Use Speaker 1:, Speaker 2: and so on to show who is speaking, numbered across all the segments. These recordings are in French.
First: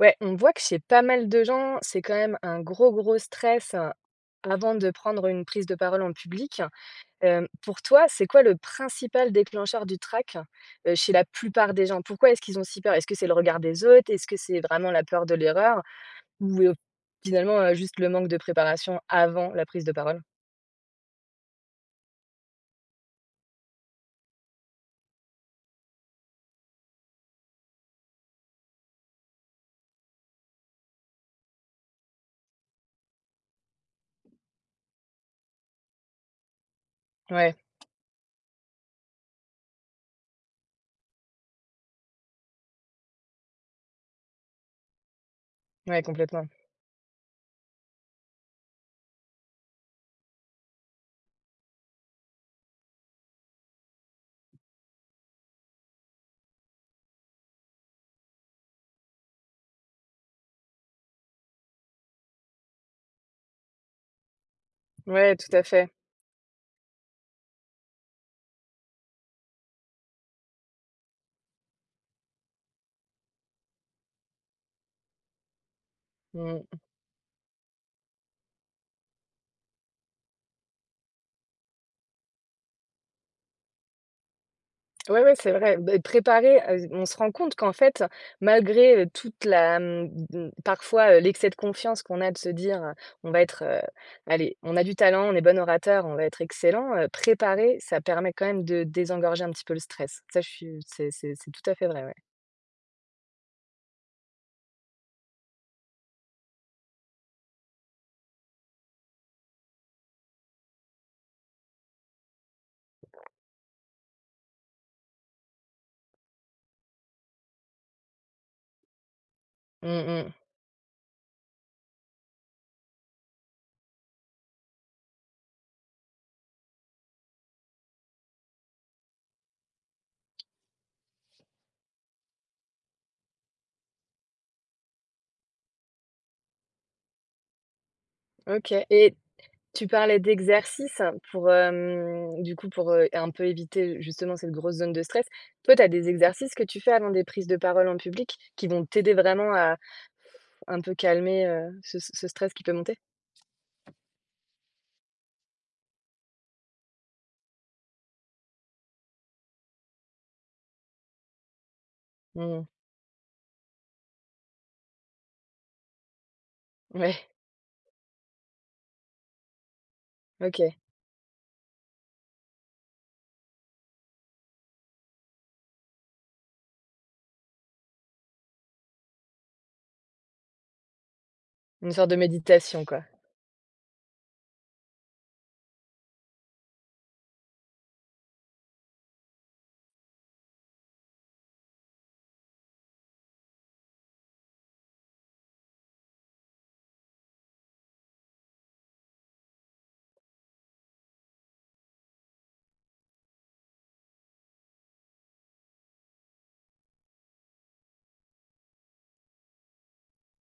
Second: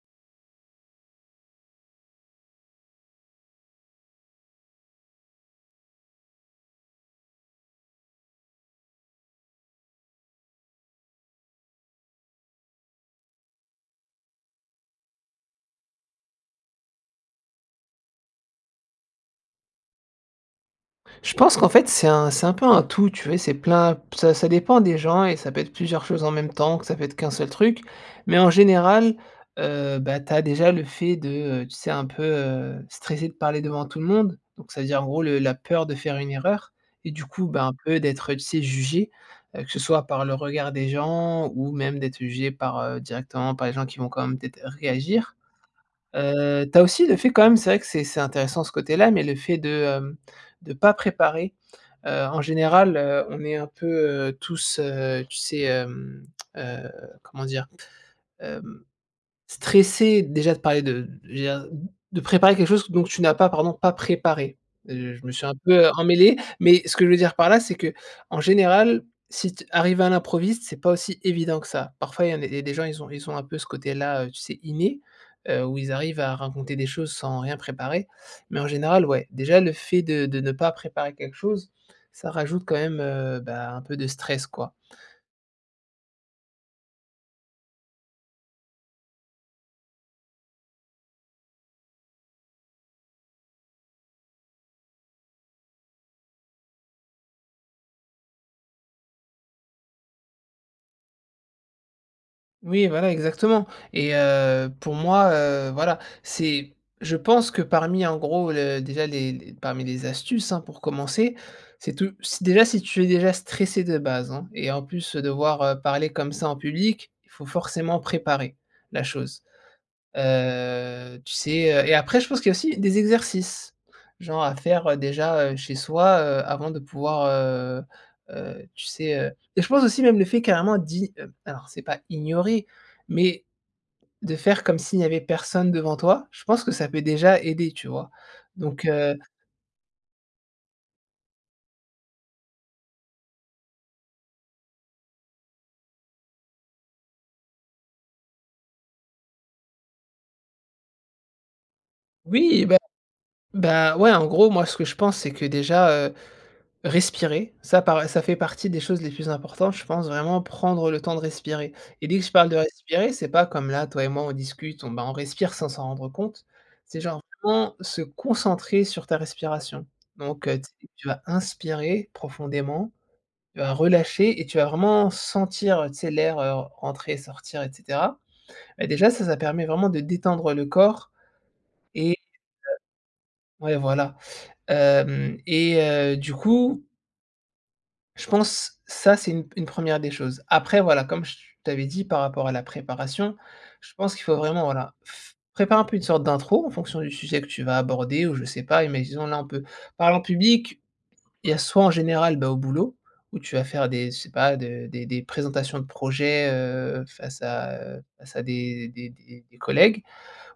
Speaker 1: Ouais, on voit que chez pas mal de gens, c'est quand même un gros, gros stress, heu, avant de prendre une prise de parole en public, hem, pour toi, c'est quoi le principal déclencheur du trac, heu, chez la plupart des gens? Pourquoi est-ce qu'ils ont si peur? Est-ce que c'est le regard des autres? Est-ce que c'est vraiment la peur de l'erreur ou, heu, finalement, heu, juste le manque de préparation avant la prise de parole?
Speaker 2: Je pense qu'en fait c'est un c'est un peu un tout, tu vois et c'est plein p ça ça dépend des gens et ça peut être plusieurs choses en même temps, que ça peut être qu'un seul truc mais en général, heu, bah, tu as déjà le fait de, heu tu sais un peu, heu, stresser de parler devant tout le monde, donc ça veut dire en gros le la peur de faire une erreur et du coup,
Speaker 1: Ouais.
Speaker 2: ben, un peu d'être, heu, tu sais jugée, heu, que ce soit par le regard des gens ou même d'être jugée par, heu, directement par les gens qui vont quand même peut-être réagir,
Speaker 1: Ouais, complètement.
Speaker 2: heu, tu as aussi le fait quand même c'est vrai que c'est c'est intéressant ce côté-là mais le fait de, hem, de pas préparer, heu, en général, heu, on est un peu, heu, tous, heu, tu sais, hem, heu, comment dire, hem, stressés déjà de parler de je veux dire, de préparer quelque chose que donc tu n'as pas pardon, pas préparé, heu, je me
Speaker 1: Ouais,
Speaker 2: suis un
Speaker 1: tout à
Speaker 2: peu
Speaker 1: fait.
Speaker 2: emmêlé mais ce que je veux dire par là, c'est que en général, si t arriver à l'improviste, c'est pas aussi évident que ça. Parfois, il y en a il y a des gens, ils ont, ils ont un peu ce côté là, heu, tu sais inné, heu, où ils arrivent à
Speaker 1: Mmh
Speaker 2: raconter
Speaker 1: mh.
Speaker 2: des choses sans rien préparer mais en général, ouais, déjà le fait de de ne pas préparer quelque chose, ça rajoute quand même, heu, bah, un peu de stress, quoi.
Speaker 1: Ouais, ouais, c'est vrai, beh préparer à s on se rend compte qu'en fait malgré toute la m m parfois l'excès de confiance qu'on a de se dire, heu, on va être, heu, allez, on a du talent, on est bon orateur, on va être excellent, heu, préparer, ça permet quand même de désengorger un petit peu le stress. Ça, je suis c'est c'est c'est tout à fait vrai. Ouais.
Speaker 2: Oui, voilà, exactement et heu, pour moi, heu, voilà, c'est je pense que, parmi, en gros, le déjà les l parmi les astuces, hein, pour commencer, c'est tout c'est déjà, si tu es déjà stressé de base, hein, et en plus, devoir parler comme ça en public, il faut forcément préparer la chose.
Speaker 1: Mmh mh.
Speaker 2: Heu, tu sais, heu et après je pense qu'il y a aussi des exercices, genre à faire, heu, déjà, heu, chez soi, heu, avant de pouvoir, heu heu, tu sais, heu, et je pense aussi, même le fait carrément d'i heu, alors c'est pas ignorer mais de faire comme s'il n'y avait personne devant toi, je pense que ça peut déjà aider, tu vois.
Speaker 1: OK
Speaker 2: Donc
Speaker 1: et
Speaker 2: heu
Speaker 1: tu parlais d'exercices pour, hem, du coup, pour, heu, un peu éviter, justement, cette grosse zone de stress. Toi, tu as des exercices que tu fais avant des prises de parole en public, qui vont t'aider vraiment à un peu calmer, heu, ce ce stress qui
Speaker 2: Oui,
Speaker 1: peut
Speaker 2: bah
Speaker 1: monter?
Speaker 2: bah, ouais. En gros, moi, ce que je pense, c'est que, déjà, heu, respirer ça par ça fait partie des choses les plus importantes. Je pense vraiment prendre le temps de respirer. Et dès que je
Speaker 1: Mmh
Speaker 2: parle de
Speaker 1: mh.
Speaker 2: respirer, c'est pas comme là, toi et moi, on discute, on, bah, on respire sans s'en rendre compte. C'est genre
Speaker 1: Ouais.
Speaker 2: vraiment se concentrer sur ta respiration. Donc heu, t
Speaker 1: OK.
Speaker 2: tu vas inspirer profondément, tu vas relâcher et tu vas vraiment sentir, heu, tu sais, l'air, heu, entrer et sortir et cetera. Et déjà, ça ça permet vraiment de détendre le corps
Speaker 1: Une sorte
Speaker 2: et heu
Speaker 1: de méditation, quoi.
Speaker 2: ouais, voilà. Hem et heu, du coup je pense ça, c'est une p une 1re des choses. Après, voilà, comme je t'avais dit par rapport à la préparation, je pense qu'il faut vraiment, voilà, f préparer un peu une sorte d'intro en fonction du sujet que tu vas aborder ou je sais pas. Imaginons, là, on peut parler en public. Il y a soit, en général, bah, au boulot, où tu vas faire des je sais pas, de des des présentations de projets, heu, face à, heu, face à des des des des collègues.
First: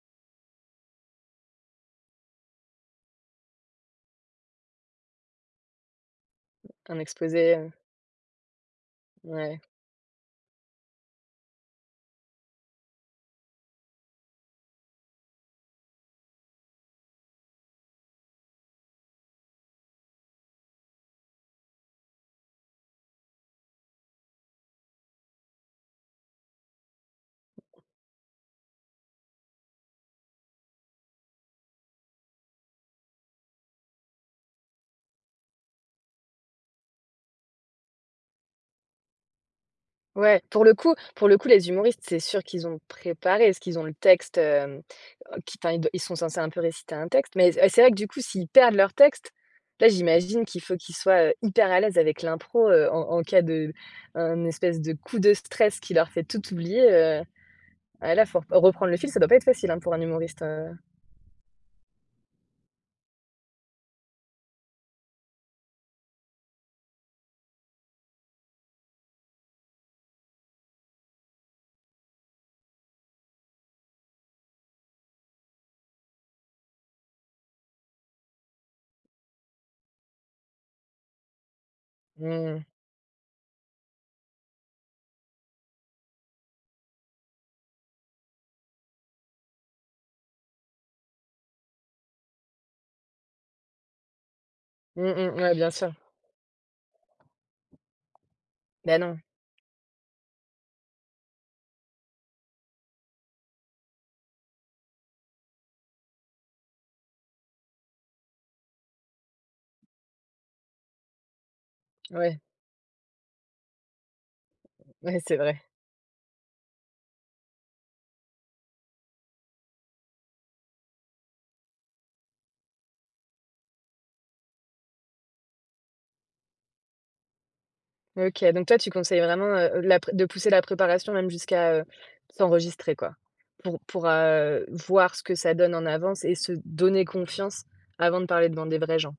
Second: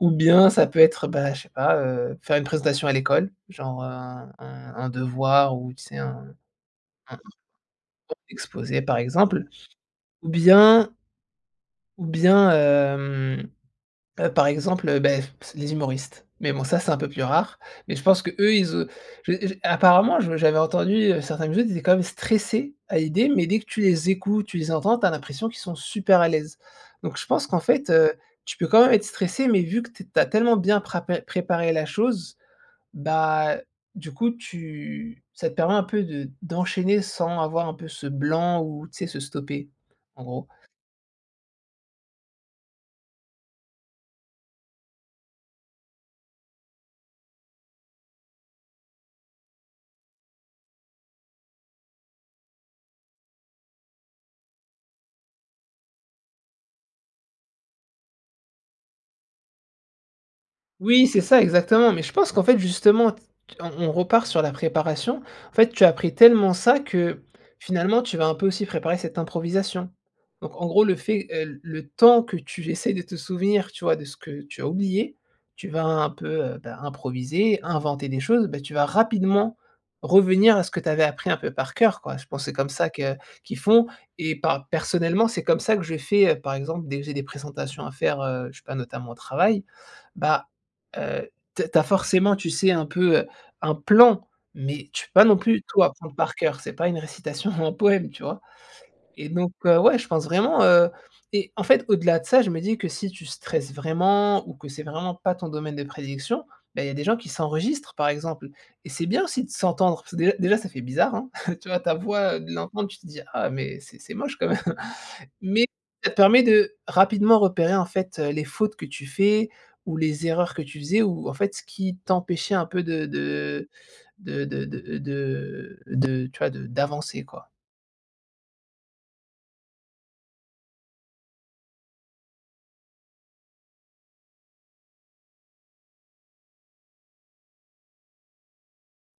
Speaker 2: Ou bien ça peut être, bah, je sais pas, heu, faire une présentation à l'école, genre, heu, un un un devoir ou, tu sais, un
Speaker 1: Un exposé, heu
Speaker 2: [unintelligible] exposé, par exemple.
Speaker 1: Ouais.
Speaker 2: Ou bien ou bien, hem, heu, par exemple, beh, les humoristes. Mais bon, ça c'est un peu plus rare. Mais je pense qu'eux, ils et j j et apparemment, je j'avais entendu, heu, certains humoristes qui étaient quand même stressés à l'idée. Mais, dès que tu les écoutes, tu les entends, tu as l'impression qu'ils sont super à l'aise. Donc je pense qu'en fait, heu, tu peux quand même être stressé, mais vu que t tu as tellement bien prapé préparé la chose, bah, du coup, tu ça te permet un peu de d'enchaîner sans avoir un peu ce blanc ou, tu sais, se stopper, en
Speaker 1: Ouais,
Speaker 2: gros.
Speaker 1: pour le coup pour le coup, les humoristes, c'est sûr qu'ils ont préparé, parce qu'ils ont le texte. Hem, qui, enfin, ils d ils sont censés un peu réciter un texte. Mais c c'est vrai que, du coup, s'ils perdent leur texte, là, j'imagine qu'il faut qu'ils soient, heu, hyper à l'aise avec l'impro, heu, en en cas de, hem, un espèce de coup de stress qui leur fait tout oublier, heu. Ah, là, faut rep reprendre le fil, ça doit pas être facile, hein, pour un humoriste, heu
Speaker 2: Oui, c'est ça, exactement. Mais je pense qu'en fait, justement, t on on repart sur la préparation. En fait, tu appris tellement ça que, finalement, tu vas un peu aussi préparer cette improvisation. Donc, en gros, le fait, heu, l le temps que tu essaies de te souvenir, tu vois, de ce que tu as oublié, tu vas un peu, heu, bah, improviser, et inventer des choses. Bah, tu vas rapidement revenir à ce que tu avais appris un peu par cœur, quoi. Je pense c'est
Speaker 1: Mmh.
Speaker 2: comme ça que qu'ils font et pa personnellement, c'est comme ça que je fait, heu, par exemple, dès que j'ai des présentations à faire, heu, je sais pas, notamment au travail. Bah, heu, tu as tu as forcément, tu sais, un peu, heu, un plan, mais
Speaker 1: Mmh
Speaker 2: tu peux pas non
Speaker 1: mh, ouais,
Speaker 2: plus
Speaker 1: bien
Speaker 2: tout
Speaker 1: sûr.
Speaker 2: apprendre par cœur, c'est pas une récitation ou un poème, tu vois.
Speaker 1: Bah, non.
Speaker 2: Et donc heu, ouais, je pense vraiment, heu et en fait, au-delà de ça, je me dis que si tu stresses vraiment ou que c'est vraiment pas ton domaine de prédilection, beh, il y a des gens qui s'enregistrent, par exemple et c'est bien aussi de s'entendre. Parce que, déjà déjà, ça fait bizarre, hein, tu vois, ta voix,
Speaker 1: Ouais.
Speaker 2: heu, de l'entendre. Tu te dis: «Ah, mais c'est c'est moche quand même».
Speaker 1: Ouais, c'est vrai.
Speaker 2: Mais ça permet de rapidement repérer, en fait, heu, les fautes que tu fais ou les erreurs que tu faisais ou, en fait, ce qui t'empêchait un peu de de de de de de de tu vois, de d'avancer, quoi.
Speaker 1: OK. Donc toi, tu conseilles vraiment, heu, de la pré de pousser la préparation même jusqu'à, heu, s'enregistrer, quoi, pour pour, heu, voir ce que ça donne en avance et se donner confiance avant de parler devant des vrais gens.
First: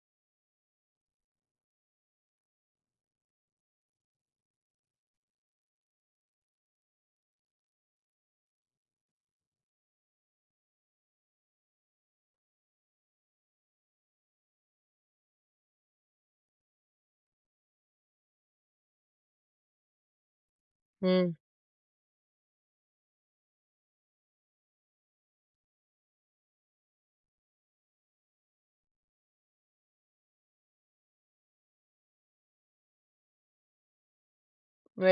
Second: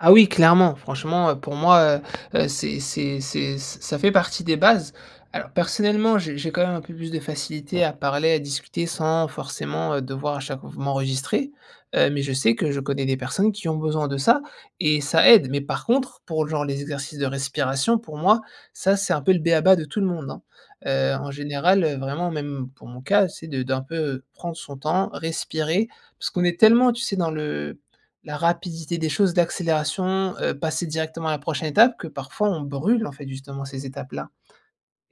Speaker 2: Ah, oui, clairement, franchement, heu, pour moi, heu heu, c'est c'est c'est ça fait partie des bases. Alors personnellement j'ai j'ai, quand même, un peu plus de facilité à parler, à discuter, sans forcément, heu, devoir, à chaque fois, m'enregistrer. Heu, mais je sais que je connais des personnes qui ont besoin de ça et ça aide mais par contre, pour, genre, les exercices de respiration, pour moi, ça, c'est un peu le béaba de tout le monde, hein. Heu, en
Speaker 1: Mmh.
Speaker 2: général, heu, vraiment, même pour mon cas, c'est de d'un peu, heu, prendre son temps, respirer parce qu'on est tellement, tu sais, dans le la rapidité des choses, d'accélération, heu, passer directement à la prochaine étape que parfois, on brûle, en fait, justement, ces étapes-là.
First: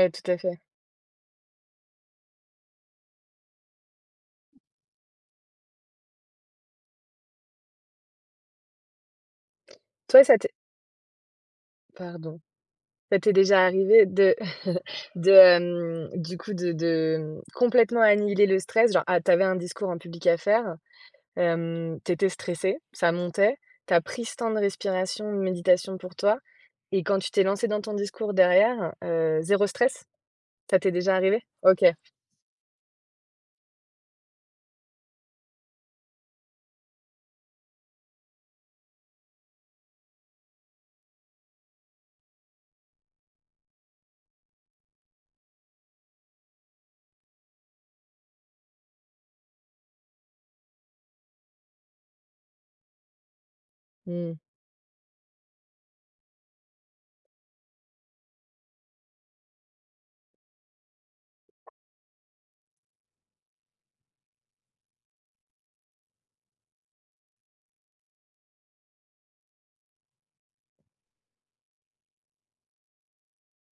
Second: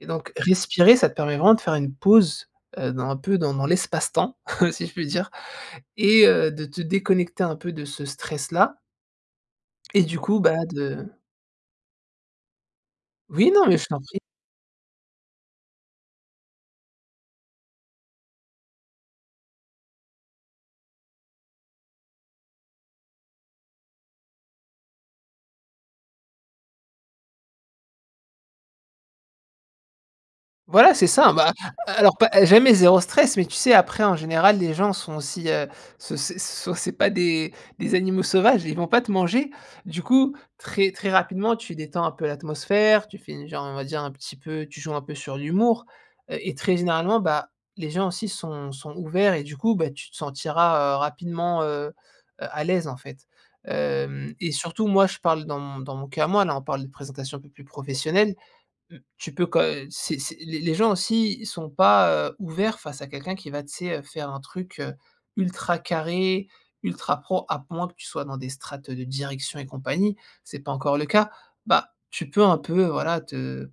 Speaker 2: Et
Speaker 1: tout
Speaker 2: donc
Speaker 1: à fait.
Speaker 2: respirer, ça te permet vraiment de faire une pause, heu, dans un peu dans dans l'espace-temps, si je puis dire et heu, de te déconnecter un peu de ce stress-là. Et du
Speaker 1: Toi ça
Speaker 2: coup,
Speaker 1: t'est
Speaker 2: bah, de
Speaker 1: Pardon. Ça t'est
Speaker 2: Oui,
Speaker 1: déjà
Speaker 2: non mais je t'en
Speaker 1: arrivé
Speaker 2: prie.
Speaker 1: de de, hem, du coup, de de, mmh, complètement annihiler le stress, genre, ah, tu avais un discours en public à faire, hem, tu étais stressé, ça montait, tu as pris ce temps de respiration, de méditation pour toi et quand tu t'es lancé dans ton discours derrière, heu, 0 stress? Ça t'est
Speaker 2: Voilà, c'est
Speaker 1: déjà
Speaker 2: ça.
Speaker 1: arrivé?
Speaker 2: Ben,
Speaker 1: OK.
Speaker 2: a alors, pas jamais 0 stress mais tu sais, après, en général, les gens sont aussi, heu, ce c'est so c'est pas des des animaux sauvages. Ils vont pas te manger. Du coup, très, très rapidement, tu détends un peu l'atmosphère, tu finis, genre, on va dire, un petit peu tu joues un peu sur l'humour, heu et très généralement, bah, les gens aussi sont sont ouverts et du coup, beh, tu te sentiras, heu, rapidement, heu heu, à l'aise, en fait.
Speaker 1: Mmh.
Speaker 2: Hem et surtout, moi, je parle dans mon dans mon cas à moi. Là, on parle de présentations un peu plus professionnelles. Mmh, tu peux, quand heu, c'est c'est les les gens, aussi, ils sont pas, heu, ouverts face à quelqu'un qui va, tu sais, heu, faire un truc, heu, ultra carré, ultra pro à moins que tu sois dans des strates, heu, de direction et compagnie. C'est pas encore le cas. Bah, tu peux un peu, voilà, te,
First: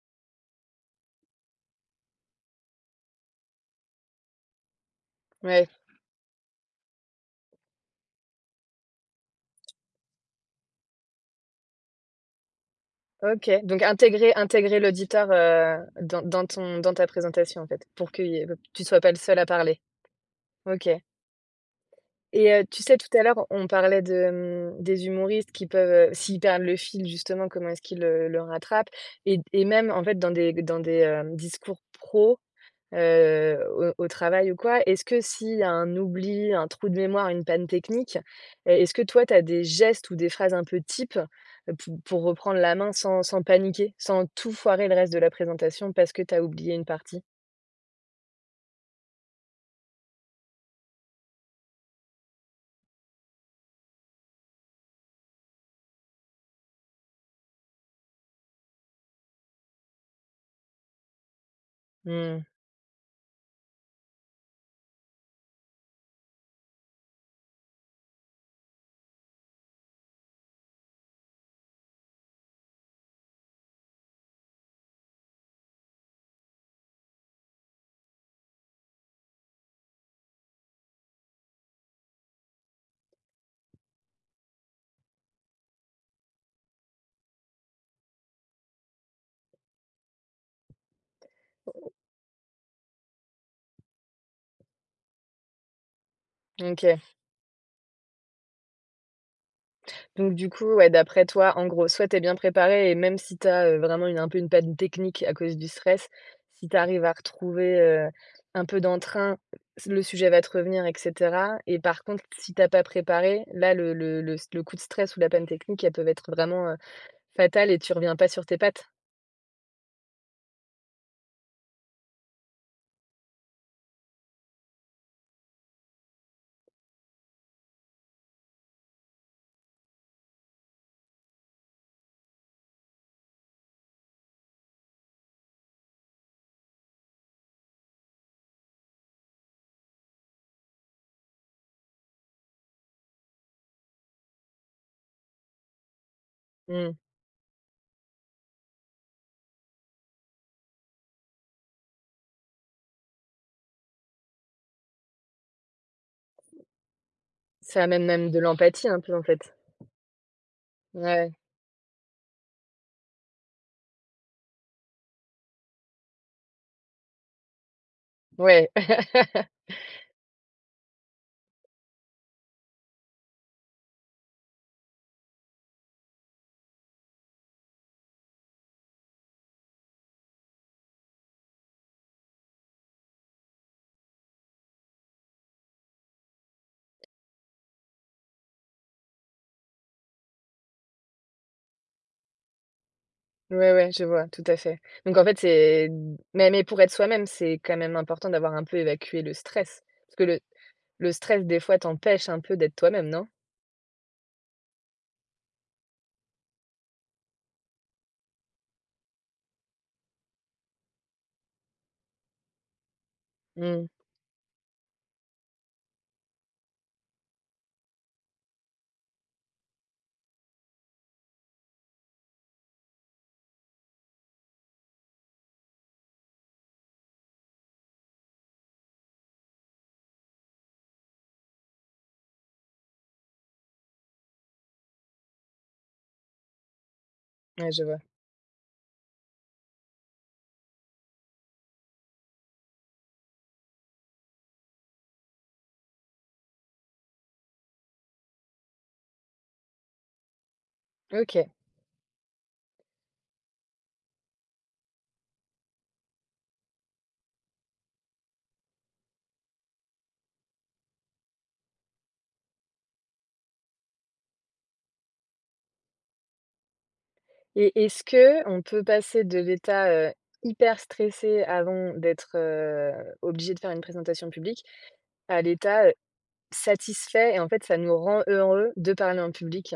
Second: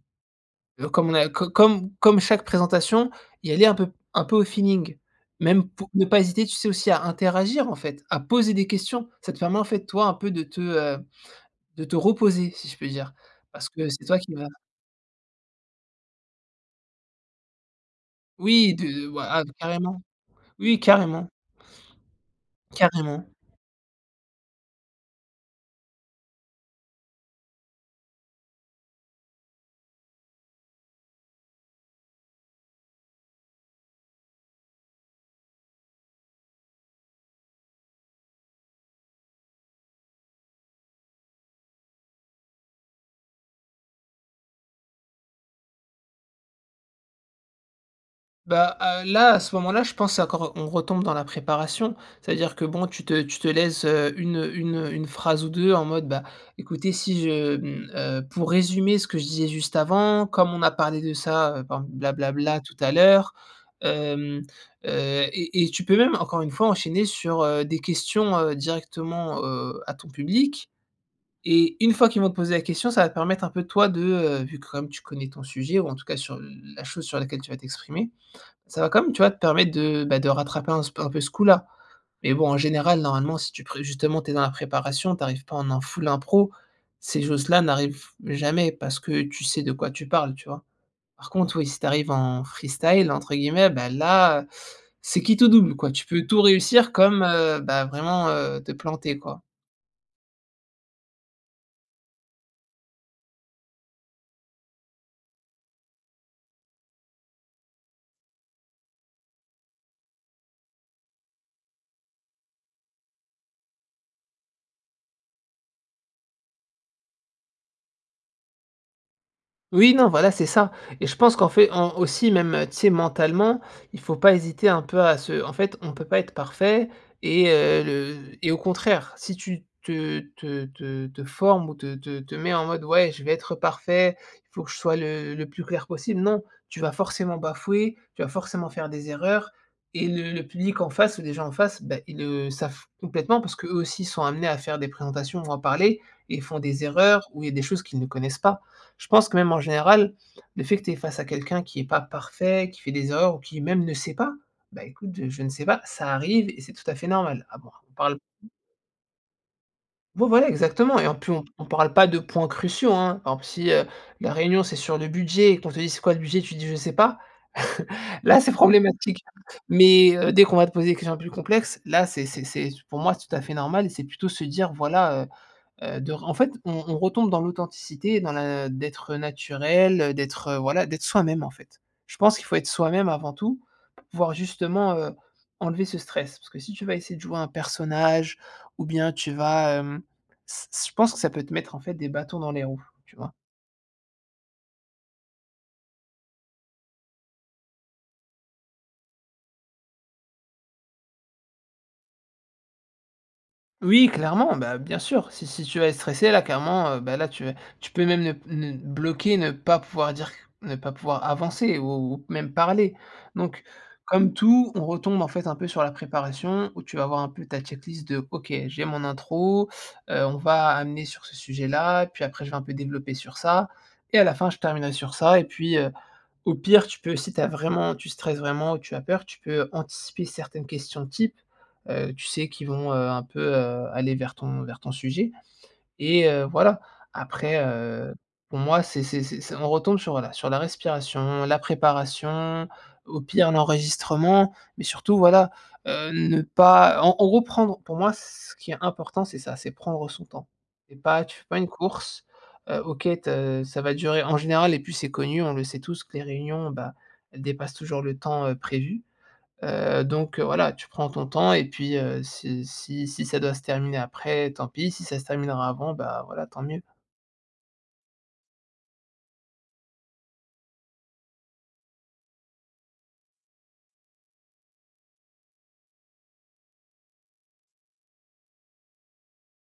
Speaker 2: heu, comme on a co comme comme chaque présentation, y aller un peu un peu au feeling.
Speaker 1: Ouais.
Speaker 2: Même pour ne pas hésiter, tu sais, aussi à interagir, en fait, à poser des questions. Ça te permet, en fait, toi, un peu de te, heu, de te reposer, si je peux dire,
Speaker 1: OK
Speaker 2: parce
Speaker 1: donc
Speaker 2: que c'est toi
Speaker 1: intégrer
Speaker 2: qui va
Speaker 1: intégrer l'auditeur, heu, dans dans ton dans ta présentation, en fait, pour qu'il y ait
Speaker 2: Oui,
Speaker 1: tu sois
Speaker 2: de
Speaker 1: pas le
Speaker 2: voi
Speaker 1: seul
Speaker 2: ah,
Speaker 1: à parler.
Speaker 2: carrément, oui
Speaker 1: OK.
Speaker 2: carrément.
Speaker 1: Et heu, tu sais, tout à
Speaker 2: Carrément.
Speaker 1: l'heure, on parlait de, mmh, des humoristes qui peuvent, heu, s'ils perdent le fil, justement, comment est-ce qu'ils, heu, le rattrapent et et même, en fait, dans des dans des, hem, discours pro, heu, au au travail ou quoi, est-ce que s'il y a un oubli, un trou de mémoire, une panne technique, est est-ce que toi, tu as des gestes ou des phrases un peu types pour pour reprendre la main, sans sans paniquer, sans tout foirer le reste de la présentation parce que tu as oublié une partie?
Speaker 2: Bah à là, à ce moment-là, je pense c'est encore on retombe dans la préparation. C'est-à-dire que bon, tu te tu te laisses, heu, une une une phrase ou 2 en mode bah écoutez si je mmh, heu, pour résumer ce que je disais juste avant, comme on a parlé de ça, heu, ben bla bla
Speaker 1: Mmh.
Speaker 2: bla tout à l'heure, hem, heu, et et tu peux même encore une fois enchaîner sur, heu, des questions, heu, directement, heu, à ton public, et une fois qu'ils vont te poser la question ça va te permettre un peu toi, de, heu, vu comme tu connais ton sujet ou en tout cas sur l la chose sur laquelle tu vas t'exprimer. Ça va quand même tu vois? Te permettre de bah, de rattraper un s un peu ce coup-là, mais bon en général normalement si tu pré justement tu es dans la préparation, tu arrives pas en un full impro. Ces choses-là n'arrivent jamais parce que tu sais de quoi tu parles, tu vois? Par contre oui, si tu
Speaker 1: [unintelligible]
Speaker 2: arrives en freestyle entre guillemets bah là, c'est quitte double quoi. Tu peux tout réussir
Speaker 1: OK.
Speaker 2: comme, heu, bah vraiment, heu, te planter quoi.
Speaker 1: Donc du coup ouais, d'après toi, en gros soit, tu es bien préparé et même si tu as, heu, vraiment une un peu une panne technique à cause du stress, si tu arrives à retrouver, heu, un peu d'entrain, le sujet va te revenir et cetera, et par contre si tu as pas préparé, là le le le s le coup de stress ou la panne technique, elles peuvent être vraiment, heu, fatales et tu reviens pas sur tes pattes?
Speaker 2: Oui, non, voilà, c'est ça et je pense qu'en fait, en aussi même, heu, tu sais, mentalement, il faut pas hésiter un peu, à se en fait, on peut pas être parfait et heu, le et au contraire, si tu te te te te formes ou te te te mets en mode: «Ouais, je vais être parfait. Il faut que je sois le le plus clair possible». Non! Tu vas forcément bafouer. Tu vas forcément faire des erreurs et le le public, en face ou les gens en face, bah, ils le savent complètement parce qu'eux aussi sont amenés à faire des présentations ou à parler. Ils font des
Speaker 1: Mmh.
Speaker 2: erreurs ou il y a des choses qu'ils ne connaissent pas. Je pense que, même, en général, le fait que tu es face à quelqu'un qui est pas parfait, qui fait des erreurs ou qui, même, ne sait pas: «Bah, écoute je je ne sais pas». Ça arrive et c'est tout à fait normal. [unintelligible]
Speaker 1: Ça
Speaker 2: on
Speaker 1: amène
Speaker 2: parl
Speaker 1: même de
Speaker 2: [unintelligible]
Speaker 1: l'empathie, un peu, en fait?
Speaker 2: Ouais, voilà, exactement et en plu
Speaker 1: Ouais.
Speaker 2: on on parle pas de points cruciaux, hein. Par exemple, si, heu, la réunion, c'est sur le budget et qu'on te dit: «C'est quoi, le budget?» Tu dis: «Je sais pas». Là, c'est
Speaker 1: Ouais.
Speaker 2: problématique. Mais heu, dès qu'on va te poser des questions plus complexes, là, c'est c'est c'est c'est pour moi, c'est tout à fait normal et c'est plutôt se dire: «Voilà, heu heu, de ren» en fait, on on retombe dans l'authenticité, dans la d'être naturel, heu, d'être, voilà, d'être soi-même, en fait. Je pense qu'il faut être soi-même avant tout, pour pouvoir justement, heu, enlever ce stress, parce que si tu vas essayer de jouer un personnage ou bien, tu vas, hem, ç ç je pense que ça peut te mettre, en fait, des bâtons dans les roues, tu vois?
Speaker 1: Ouais, ouais, je vois, tout à fait. Donc en fait, c'est d mais mais pour être soi-même, c'est quand même important d'avoir un peu évacué le stress parce que le le stress, des fois, t'empêche un peu d'être toi-même, non?
Speaker 2: Oui, clairement, bah, bien sûr. Si si tu vas être stressée, là, clairement, heu, bah, là, tu vas tu peux même le n n bloquer, ne pas pouvoir dire qu ne pas pouvoir avancer ou ou même parler. Donc,
Speaker 1: Mmh.
Speaker 2: comme tout, on retombe, en fait, un peu, sur la préparation où tu vas voir un peu ta check list de: «OK, j'ai mon intro, heu, on va amener sur ce sujet-là. Puis après, je vais un peu développer sur ça et à la fin, je terminerai sur ça». Et puis heu, au pire, tu peux, si tu as vraiment tu stresses vraiment ou tu as peur, tu peux anticiper certaines questions type, heu, tu sais, qui vont, heu, un peu, heu, aller vers ton vers ton sujet et heu, voilà. Après
Speaker 1: Ouais, je vois.
Speaker 2: heu, pour moi, c'est c'est c'est c'est on retombe sur voilà, sur la respiration, la préparation, au pire, l'enregistrement mais surtout, voilà, heu, ne pas en en gros, prendre pour moi, ce qui est important, c'est ça, c'est prendre son temps et pas tu fais
Speaker 1: OK.
Speaker 2: pas une course. Heu, OK, te ça va durer, en général et puis c'est connu, on le sait tous que les réunions, bah, elles dépassent toujours le temps, heu, prévu. Heu donc heu, voilà, tu prends ton temps et puis heu, si si si ça doit se terminer après, tant pis si ça se terminera avant, ben, voilà, tant mieux.
Speaker 1: Et est-ce qu'on peut passer de l'état, heu, hyper stressé avant d'être, heu, obligé de faire une présentation publique, à l'état, heu, satisfait et, en fait, ça nous rend heureux de parler en public?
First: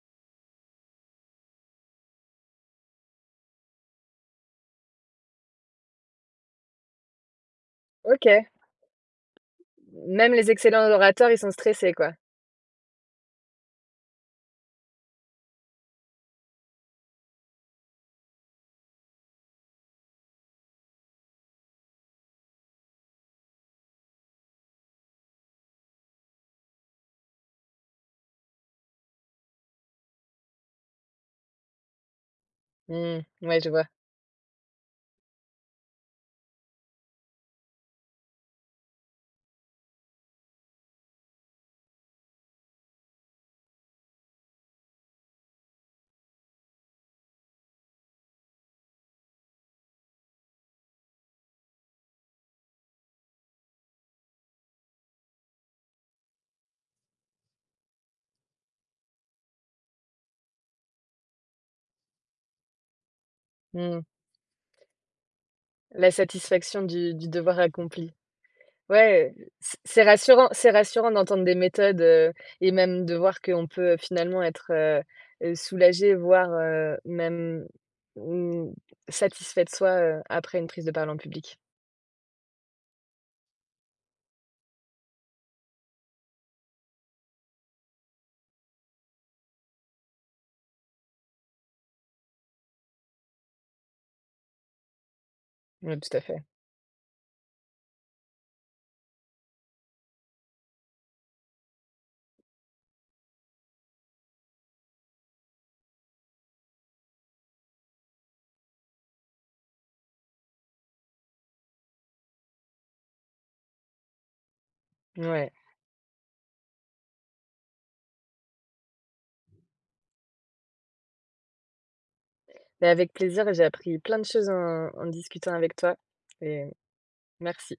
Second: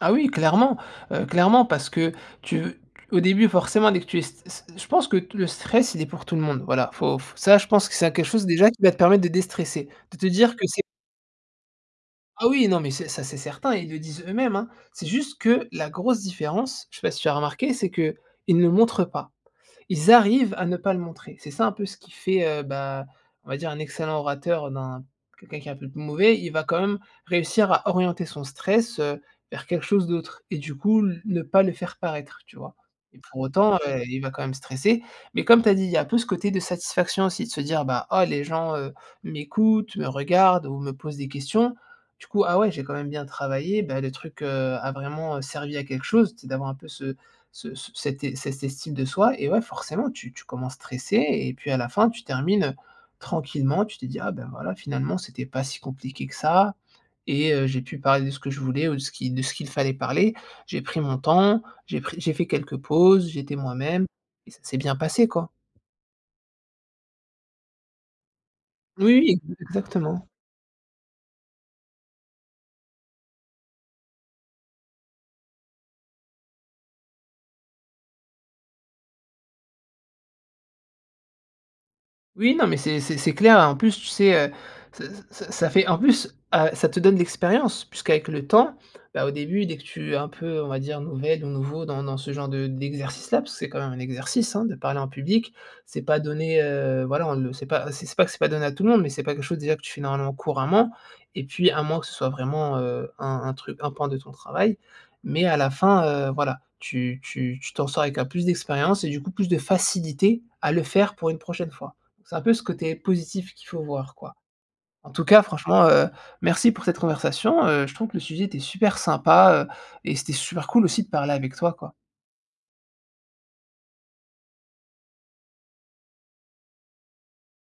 Speaker 2: Ah oui, clairement. Heu, clairement, parce que tu au début, forcément, dès que tu es st st je pense que le stress, il est pour tout le monde, voilà, il faut f ça, je pense que c'est a quelque
Speaker 1: OK.
Speaker 2: chose, déjà, qui va te permettre de déstresser, de te
Speaker 1: Même les
Speaker 2: dire que c'est
Speaker 1: excellents orateurs, ils sont stressés, quoi?
Speaker 2: Ah oui, non, mais c'est ça, c'est certain. Ils le disent eux-mêmes, hein. C'est juste que la grosse différence, je sais pas si tu as remarqué, c'est qu'ils ne montrent pas. Ils arrivent à ne pas le montrer. C'est ça un peu ce qui fait, heu, bah, on va dire un excellent orateur d'un quelqu'un qui est un peu plus mauvais, il va quand même réussir à orienter son stress, heu, vers quelque chose d'autre et, du coup, l ne pas le faire paraître, tu vois? Et
Speaker 1: Mmh,
Speaker 2: pour
Speaker 1: ouais, je
Speaker 2: autant,
Speaker 1: vois.
Speaker 2: heu, il va quand même stresser, mais, comme tu as dit, il y a un peu ce côté de satisfaction, aussi, de se dire, bah: «Ah, les gens, heu, m'écoutent, me regardent ou me posent des questions. Du coup, ah ouais, j'ai quand même bien travaillé, bah, le truc, heu, a vraiment, heu, servi à quelque chose», tu sais d'avoir un peu ce ce c cette cette estime de soi, et ouais, forcément, tu tu commences stressé et puis à la fin tu termines, heu, tranquillement. Tu te dis: «Ah, bah, voilà, finalement, c'était pas si compliqué que ça et, heu, j'ai pu parler de ce que je voulais ou de ce qu'il de ce qu'il fallait parler. J'ai pris mon temps, j'ai pris j'ai fait quelques pauses, j'étais
Speaker 1: Mmh.
Speaker 2: moi-même et ça s'est bien passé, quoi.»
Speaker 1: La satisfaction du du devoir accompli. Ouais,
Speaker 2: Oui, oui,
Speaker 1: heu,
Speaker 2: e
Speaker 1: c c'est
Speaker 2: exactement.
Speaker 1: rassurant c'est rassurant d'entendre des méthodes, heu, et même de voir qu'on peut, heu, finalement être, heu, soulagé, voire, heu, même, mmh, satisfait de soi, heu, après une prise de parole en public.
Speaker 2: Oui, non, mais c'est c'est c'est clair, heu, et en plus, tu sais, heu, c c c ça fait en plus, heu, ça te donne de l'expérience. Puisqu'avec le temps, bah, au début, dès que tu es un peu, on va dire, nouvelle ou nouveau dans dans ce genre de d'exercice-là, puisque c'est quand même un exercice, hein, de parler en public,
Speaker 1: Mmh,
Speaker 2: c'est
Speaker 1: tout à
Speaker 2: pas
Speaker 1: fait.
Speaker 2: donné, heu, voilà on le sait pas, c c'est pas que c'est pas donné à tout le monde, mais c'est pas quelque chose, déjà, que tu fais normalement, couramment, et puis, à moins que ce soit vraiment, heu, un un truc un pan de ton travail, mais à la fin, heu, voilà, tu tu tu t'en sors avec un plus d'expérience et, du coup, plus de facilité à le faire pour une prochaine fois. C'est un peu ce côté positif qu'il faut voir, quoi. En tout cas,
Speaker 1: Ouais.
Speaker 2: franchement, heu, merci pour cette conversation, heu. Je trouve que le sujet était super sympa, heu, et c'était super cool aussi de parler avec toi, quoi.
Speaker 1: Mais avec plaisir. Et j'ai appris plein de choses en en discutant avec toi et merci.